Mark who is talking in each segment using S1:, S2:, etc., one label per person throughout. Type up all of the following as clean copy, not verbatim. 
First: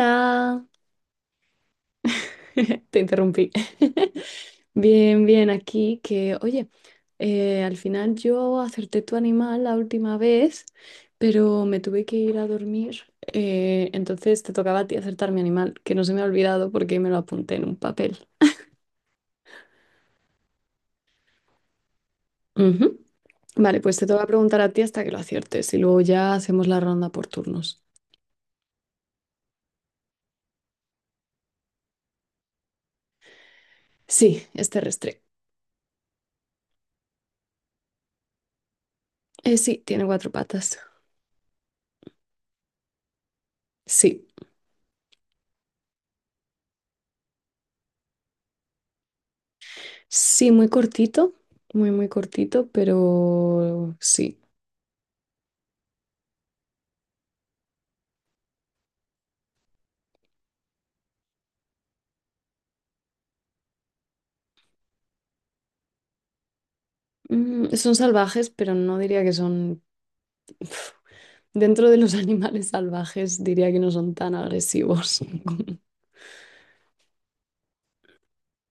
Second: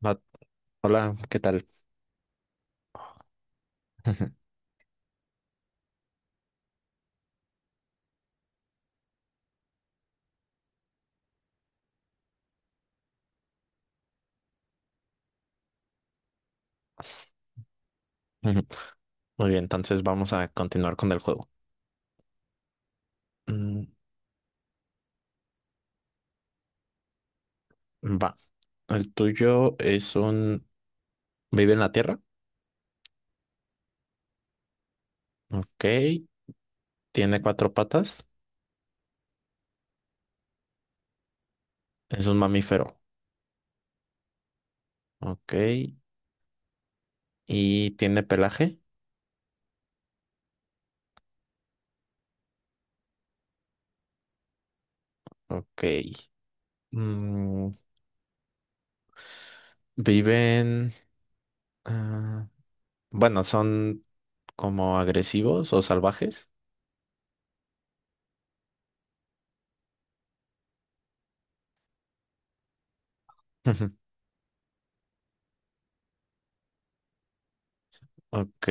S1: No, hola, ¿qué tal?
S2: te interrumpí. Bien, bien, aquí que, oye, al final yo acerté tu animal la última vez, pero me tuve que ir a dormir, entonces te tocaba a ti acertar mi animal, que no se me ha olvidado porque me lo apunté en un papel.
S1: Muy bien, entonces vamos a continuar con el juego.
S2: Ujú. Vale,
S1: Mm,
S2: pues te toca preguntar a ti hasta que lo aciertes y luego ya hacemos la ronda por turnos.
S1: Va. El tuyo es un... Vive en la tierra.
S2: Sí, es terrestre.
S1: Ok. Tiene cuatro patas.
S2: Sí, tiene cuatro patas.
S1: Es un mamífero.
S2: Sí.
S1: Ok. Y tiene pelaje.
S2: Sí, muy cortito, muy, muy cortito, pero sí.
S1: Ok. Mm, Viven... ah, bueno, son como agresivos o salvajes.
S2: Mm, son salvajes, pero no diría que son... Uf. Dentro de los animales salvajes, diría que no son tan agresivos.
S1: Ok.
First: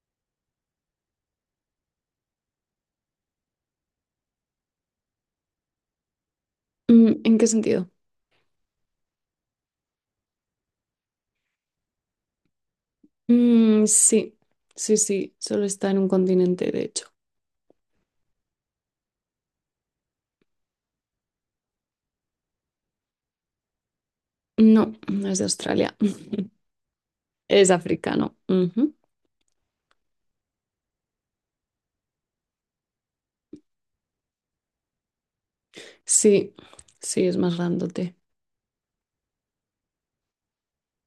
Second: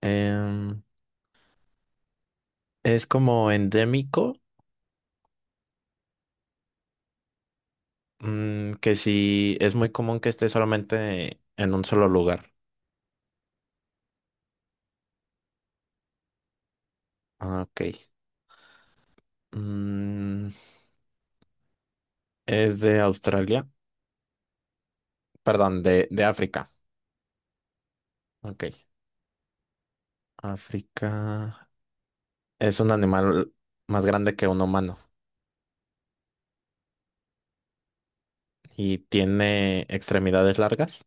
S1: Em, es como endémico.
S2: Mm, ¿en qué sentido?
S1: Mm, que si es muy común que esté solamente en un solo lugar.
S2: Mm, sí, sí, sí, solo está en un continente, de hecho.
S1: Ah, ok. Mm, es de Australia,
S2: No, no es de
S1: perdón,
S2: Australia,
S1: de África.
S2: es africano.
S1: Ok.
S2: Ujú.
S1: África, es un animal más grande que un humano
S2: Sí, sí, es más grandote.
S1: y tiene extremidades largas.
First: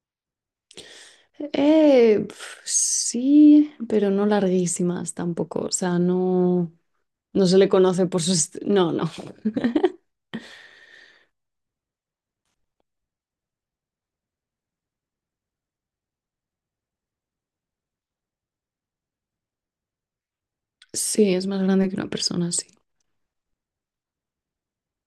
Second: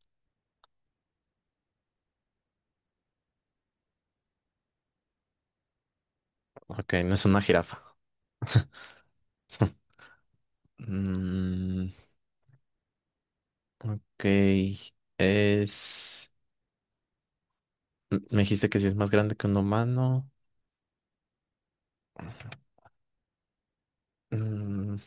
S2: Sí, pero no larguísimas tampoco, o sea, no...
S1: Ok, no es una
S2: No se le
S1: jirafa.
S2: conoce por sus... No, no.
S1: Mm, ok. Es... Me dijiste que si es más grande que un humano.
S2: Sí, es más grande que una persona, sí.
S1: Mm,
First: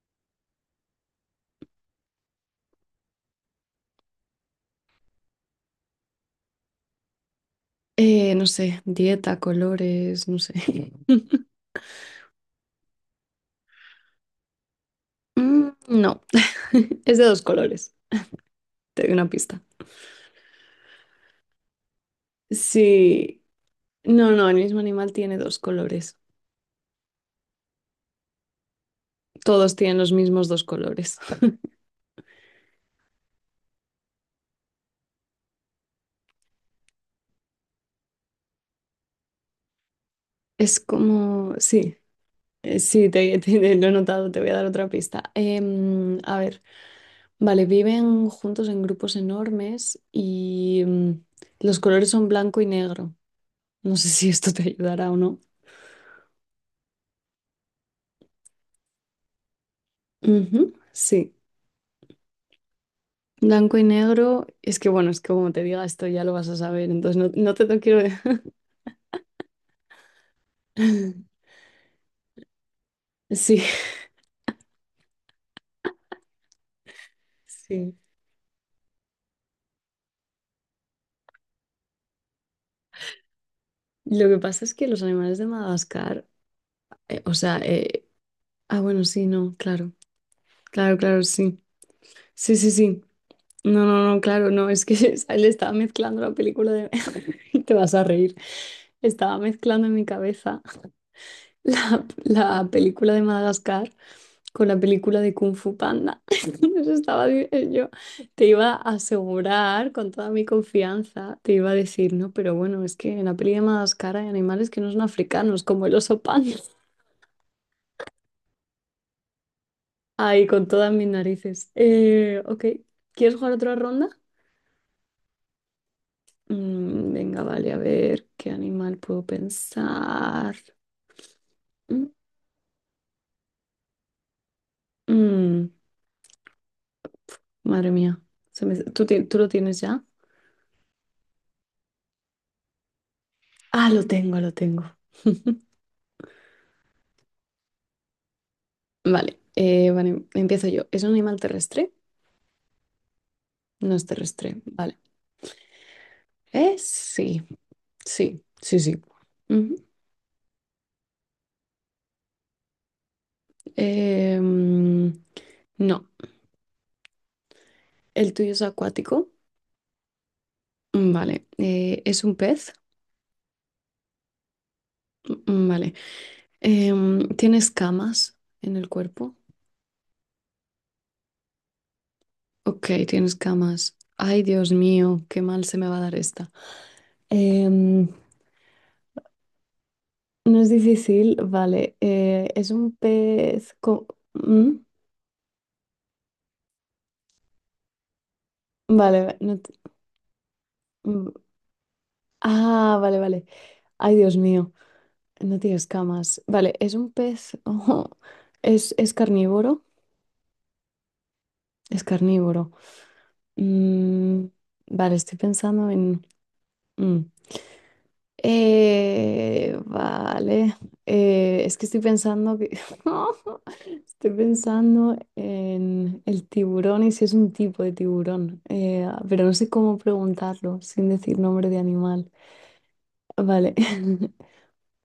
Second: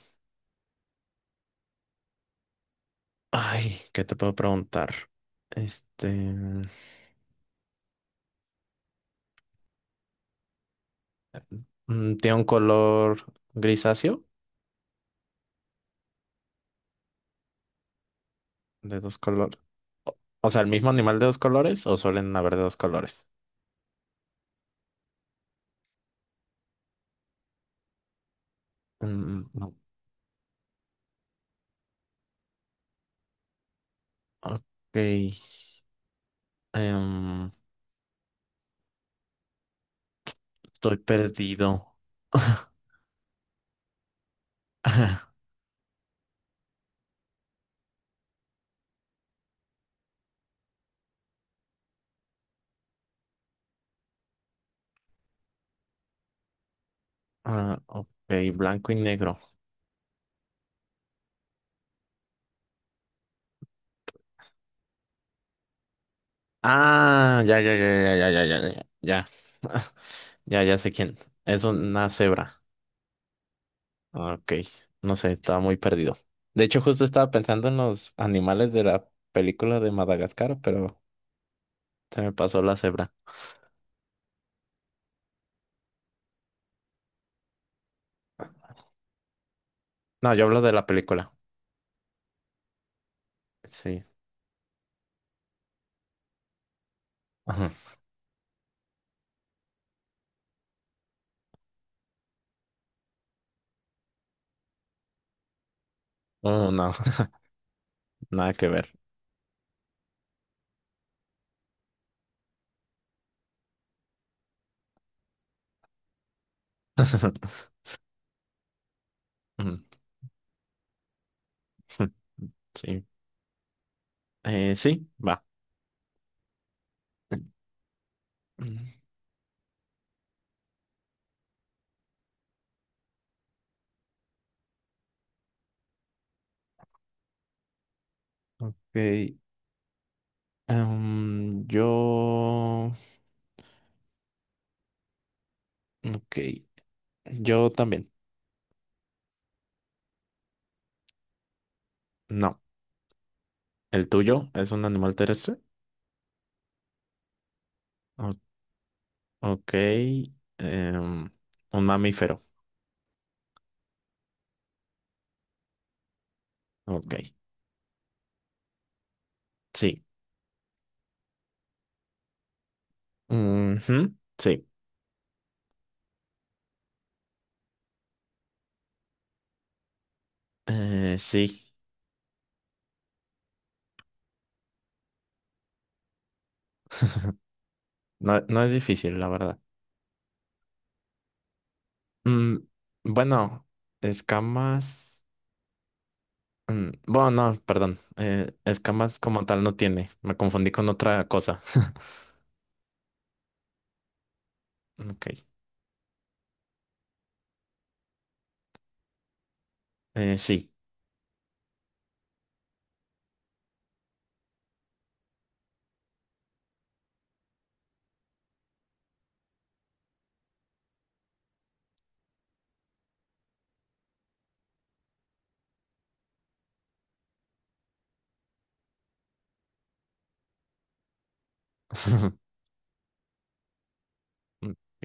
S1: ay, ¿qué te puedo preguntar? Este,
S2: No sé, dieta, colores, no sé.
S1: mm, tiene un color grisáceo,
S2: Mm, no, es de dos colores.
S1: de
S2: Te doy
S1: dos
S2: una
S1: colores.
S2: pista.
S1: O o sea, el mismo animal de dos colores o suelen haber de dos colores.
S2: Sí, no, no, el mismo animal tiene dos colores.
S1: Mm, no.
S2: Todos tienen los mismos dos colores.
S1: Ok, em,
S2: Es
S1: estoy
S2: como,
S1: perdido.
S2: sí, sí, lo he notado, te voy a dar otra pista. A ver, vale, viven juntos en grupos enormes y los colores son blanco y negro. No sé si esto te ayudará o no.
S1: Ah, ok, blanco y negro.
S2: Ujú, sí. Blanco y negro. Es que bueno, es que como te diga esto ya lo vas a saber, entonces no,
S1: Ah,
S2: no
S1: ya,
S2: te
S1: ya,
S2: lo
S1: ya,
S2: quiero
S1: ya, ya, ya,
S2: dejar.
S1: ya, ya, ya. Ya, ya sé quién. Es una cebra.
S2: Sí,
S1: Ah, ok, no sé, estaba muy perdido. De hecho, justo estaba pensando en
S2: sí.
S1: los animales de la película de Madagascar, pero se me pasó la cebra.
S2: Lo que pasa es que los animales de Madagascar, o sea, bueno, sí, no, claro,
S1: No, yo hablo de la
S2: claro, claro,
S1: película.
S2: sí. Sí, sí, sí. No,
S1: Sí.
S2: no, no, claro, no, es que le estaba mezclando la película de...
S1: Ajá.
S2: Te vas a reír. Estaba mezclando en mi cabeza la película de Madagascar con la película de Kung Fu Panda.
S1: Oh, no,
S2: Eso estaba yo. Te
S1: nada que
S2: iba a
S1: ver.
S2: asegurar con toda mi confianza, te iba a decir, no, pero bueno, es que en la peli de Madagascar hay animales que no son africanos, como el oso panda.
S1: Mm,
S2: Ahí, con todas mis narices. Ok,
S1: sí.
S2: ¿quieres jugar otra ronda?
S1: Sí, va.
S2: Mm, venga, vale, a ver qué
S1: Mm,
S2: animal puedo pensar. Mm, mm, madre mía,
S1: ok.
S2: ¿Tú, tú lo tienes ya?
S1: Em, yo.
S2: Ah, lo tengo, lo tengo.
S1: Ok. Yo también.
S2: Vale, vale, empiezo yo. ¿Es un animal terrestre?
S1: No.
S2: No es
S1: ¿El tuyo
S2: terrestre,
S1: es un
S2: vale.
S1: animal terrestre?
S2: Sí,
S1: O-
S2: sí, sí, sí.
S1: ok.
S2: Ujú.
S1: Em, un mamífero.
S2: Eh, mm, no,
S1: Ok.
S2: el tuyo es acuático.
S1: Sí.
S2: Mm, vale. ¿Es un pez?
S1: Ujú, sí,
S2: Mm, vale. ¿Tienes camas en el cuerpo?
S1: eh, sí,
S2: Ok, tienes camas. Ay, Dios mío, qué mal se me va a dar esta. Em,
S1: no, no es difícil, la verdad.
S2: no es difícil, vale.
S1: Mm,
S2: Es un
S1: bueno,
S2: pez. ¿Mm?
S1: escamas. Mm, bueno, no, perdón. Eh, escamas
S2: Vale, va-
S1: como
S2: no
S1: tal
S2: te-
S1: no tiene. Me confundí con otra
S2: mm,
S1: cosa.
S2: Ah, vale, vale. Ay, Dios mío.
S1: Ok,
S2: No tiene escamas. Vale, ¿es un pez? Ojo. Es carnívoro?
S1: sí.
S2: Es carnívoro. Mm, vale, estoy pensando en... mm. Vale. Es que estoy pensando que... Estoy pensando en el tiburón y si es un tipo de tiburón. Pero no sé cómo preguntarlo sin decir nombre de animal. Vale.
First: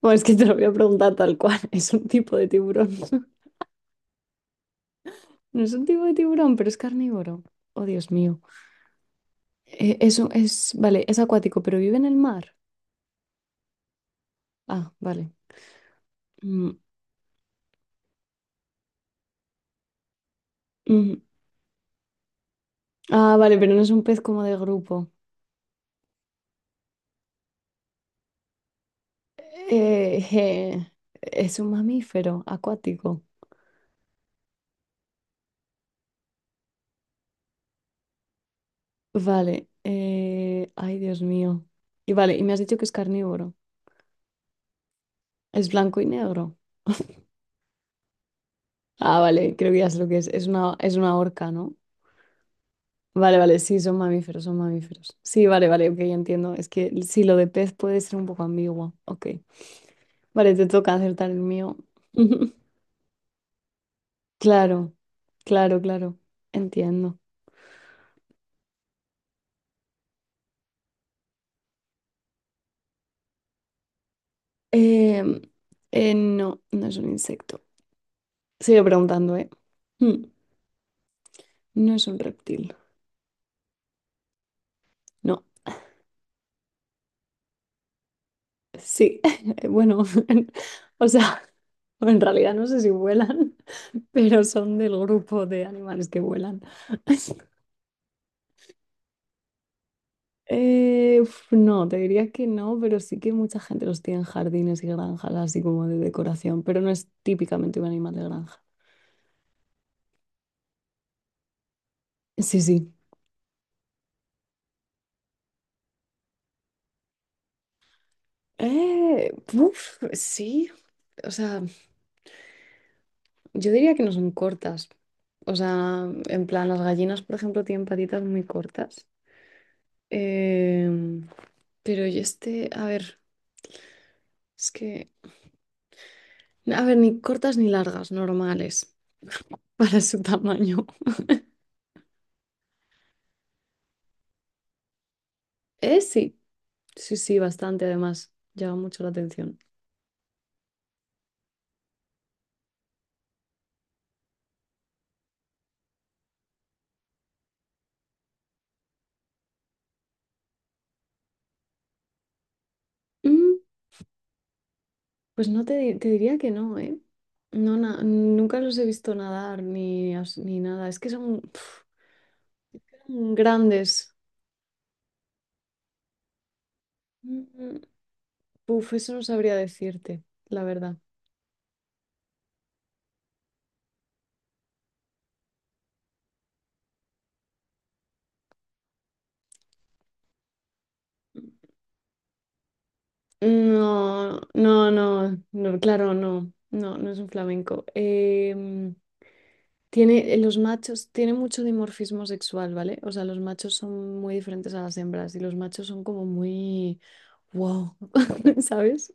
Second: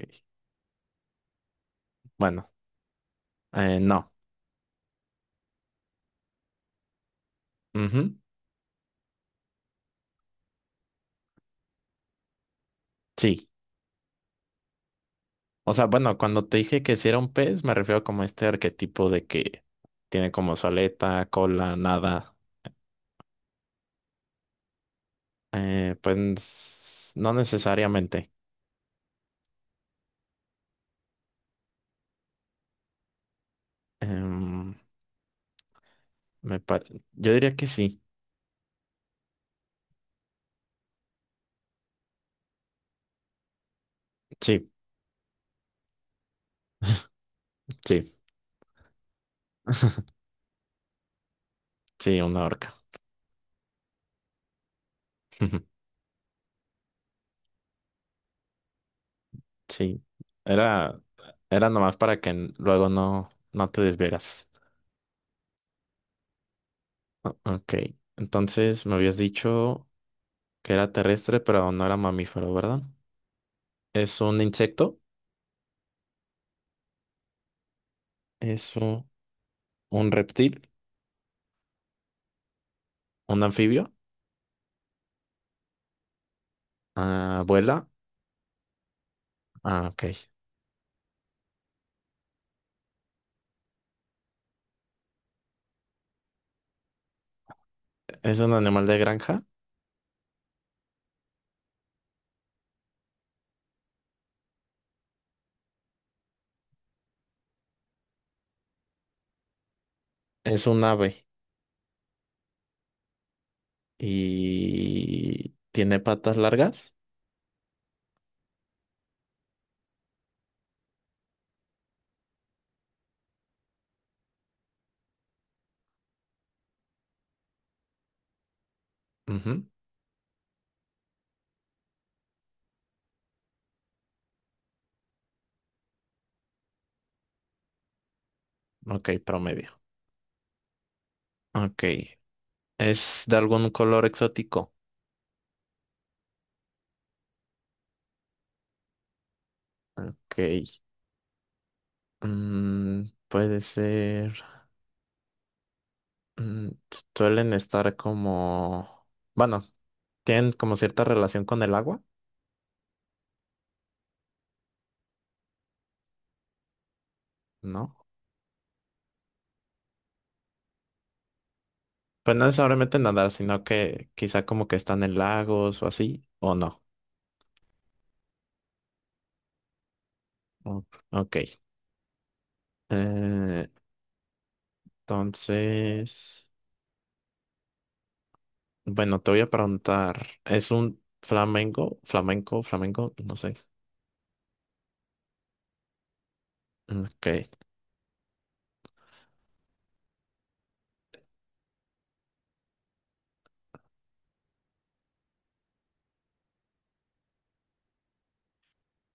S2: Bueno, es que te lo voy a preguntar tal cual. Es un tipo de
S1: bueno,
S2: tiburón.
S1: no.
S2: No es un tipo de tiburón, pero es carnívoro. Oh, Dios
S1: Ujú,
S2: mío. Eso es, vale, es acuático, pero vive en el mar.
S1: sí.
S2: Ah, vale.
S1: O sea, bueno, cuando te
S2: Mm,
S1: dije que si era un pez, me refiero como a este arquetipo de que tiene como su
S2: mm.
S1: aleta, cola, nada.
S2: Ah, vale, pero no es un pez como de grupo.
S1: Pues no necesariamente.
S2: Eh, eh, es un mamífero acuático.
S1: Em, Me par- yo diría que sí,
S2: Vale. Ay, Dios mío. Y vale, y me has dicho que es carnívoro.
S1: sí,
S2: Es blanco y negro.
S1: sí,
S2: Ah, vale, creo que ya sé lo que es. Es una orca, ¿no?
S1: sí, una orca.
S2: Vale, vale, sí, son mamíferos, son mamíferos. Sí, vale, vale, ok, ya entiendo. Es que sí, lo de pez puede ser un poco ambiguo. Ok.
S1: Sí,
S2: Vale, te toca
S1: era,
S2: acertar el
S1: era
S2: mío.
S1: nomás para que n- luego no, no te desvieras.
S2: Claro, claro, claro. Entiendo.
S1: O- ok, entonces me habías dicho que era terrestre, pero no era mamífero, ¿verdad? Es un insecto,
S2: Em, no, no es un insecto.
S1: es
S2: Sigue preguntando, ¿eh?
S1: un
S2: Mm,
S1: reptil,
S2: no es un reptil.
S1: un anfibio,
S2: No,
S1: ah, vuela,
S2: sí.
S1: ah,
S2: Bueno,
S1: ok.
S2: o sea, en realidad no sé si vuelan, pero son del grupo de animales que vuelan.
S1: Es un animal de granja,
S2: No, te diría que no, pero sí que mucha gente los tiene en jardines y granjas, así como de decoración, pero no es típicamente un animal de granja.
S1: es un ave
S2: Sí, sí.
S1: y tiene patas largas.
S2: Sí, o sea, yo diría que no son cortas. O sea, en plan, las gallinas, por ejemplo, tienen patitas muy cortas.
S1: Ujú,
S2: Em, pero y este, a ver, es que, a ver, ni cortas ni largas, normales,
S1: ok, promedio.
S2: para su tamaño.
S1: Ok. ¿Es de algún color exótico?
S2: Sí, sí, sí, bastante, además, llama mucho la atención.
S1: Ok. Mm, puede ser. Mm, su- suelen estar como. Bueno, tienen como cierta relación con el agua,
S2: Mm, pues no te, te diría que no, ¿eh? No,
S1: ¿no?
S2: nunca los he visto nadar ni, ni nada. Es que son...
S1: Pues no necesariamente nadar,
S2: Mm,
S1: sino que
S2: grandes.
S1: quizá como que están en lagos o así, o no.
S2: Mm, uf, eso no sabría decirte, la
S1: O-
S2: verdad.
S1: ok. Eh, entonces. Bueno, te voy a preguntar. ¿Es un flamenco? ¿Flamenco? ¿Flamenco? No sé.
S2: No, no, no, no, claro, no, no, no es
S1: Ok.
S2: un flamenco. Tiene, los machos, tiene mucho dimorfismo sexual, ¿vale? O sea, los machos son muy diferentes a las hembras y los machos son como muy, wow, ¿sabes?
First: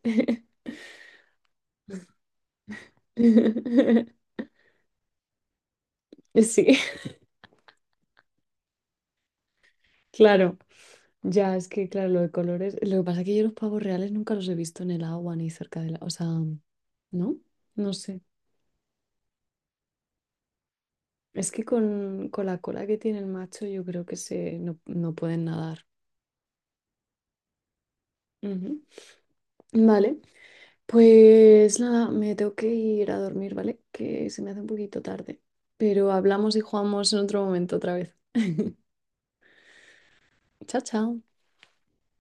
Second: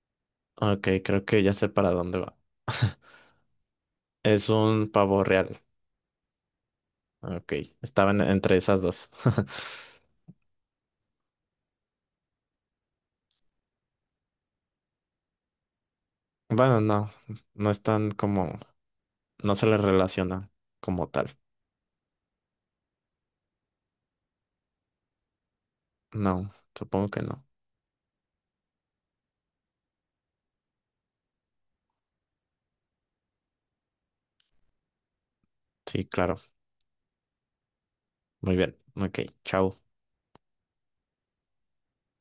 S1: Ok, creo que ya sé para dónde va. Es un pavo real.
S2: Sí,
S1: Ah, ok, estaban entre esas dos.
S2: claro. Ya, es que claro, lo de colores. Lo que pasa es que yo los pavos reales nunca los he visto en el agua ni cerca de la. O sea,
S1: Bueno, no,
S2: ¿no?
S1: no
S2: No
S1: están
S2: sé.
S1: como, no se les relaciona como tal.
S2: Es que con la cola que tiene el macho, yo creo que se no, no pueden nadar.
S1: No, supongo que no.
S2: Ujú. Vale. Pues nada, me tengo que ir a dormir, ¿vale? Que se me hace un poquito tarde.
S1: Sí,
S2: Pero
S1: claro.
S2: hablamos y jugamos en otro momento otra vez.
S1: Muy bien. Ok, chao.
S2: Chao, chao.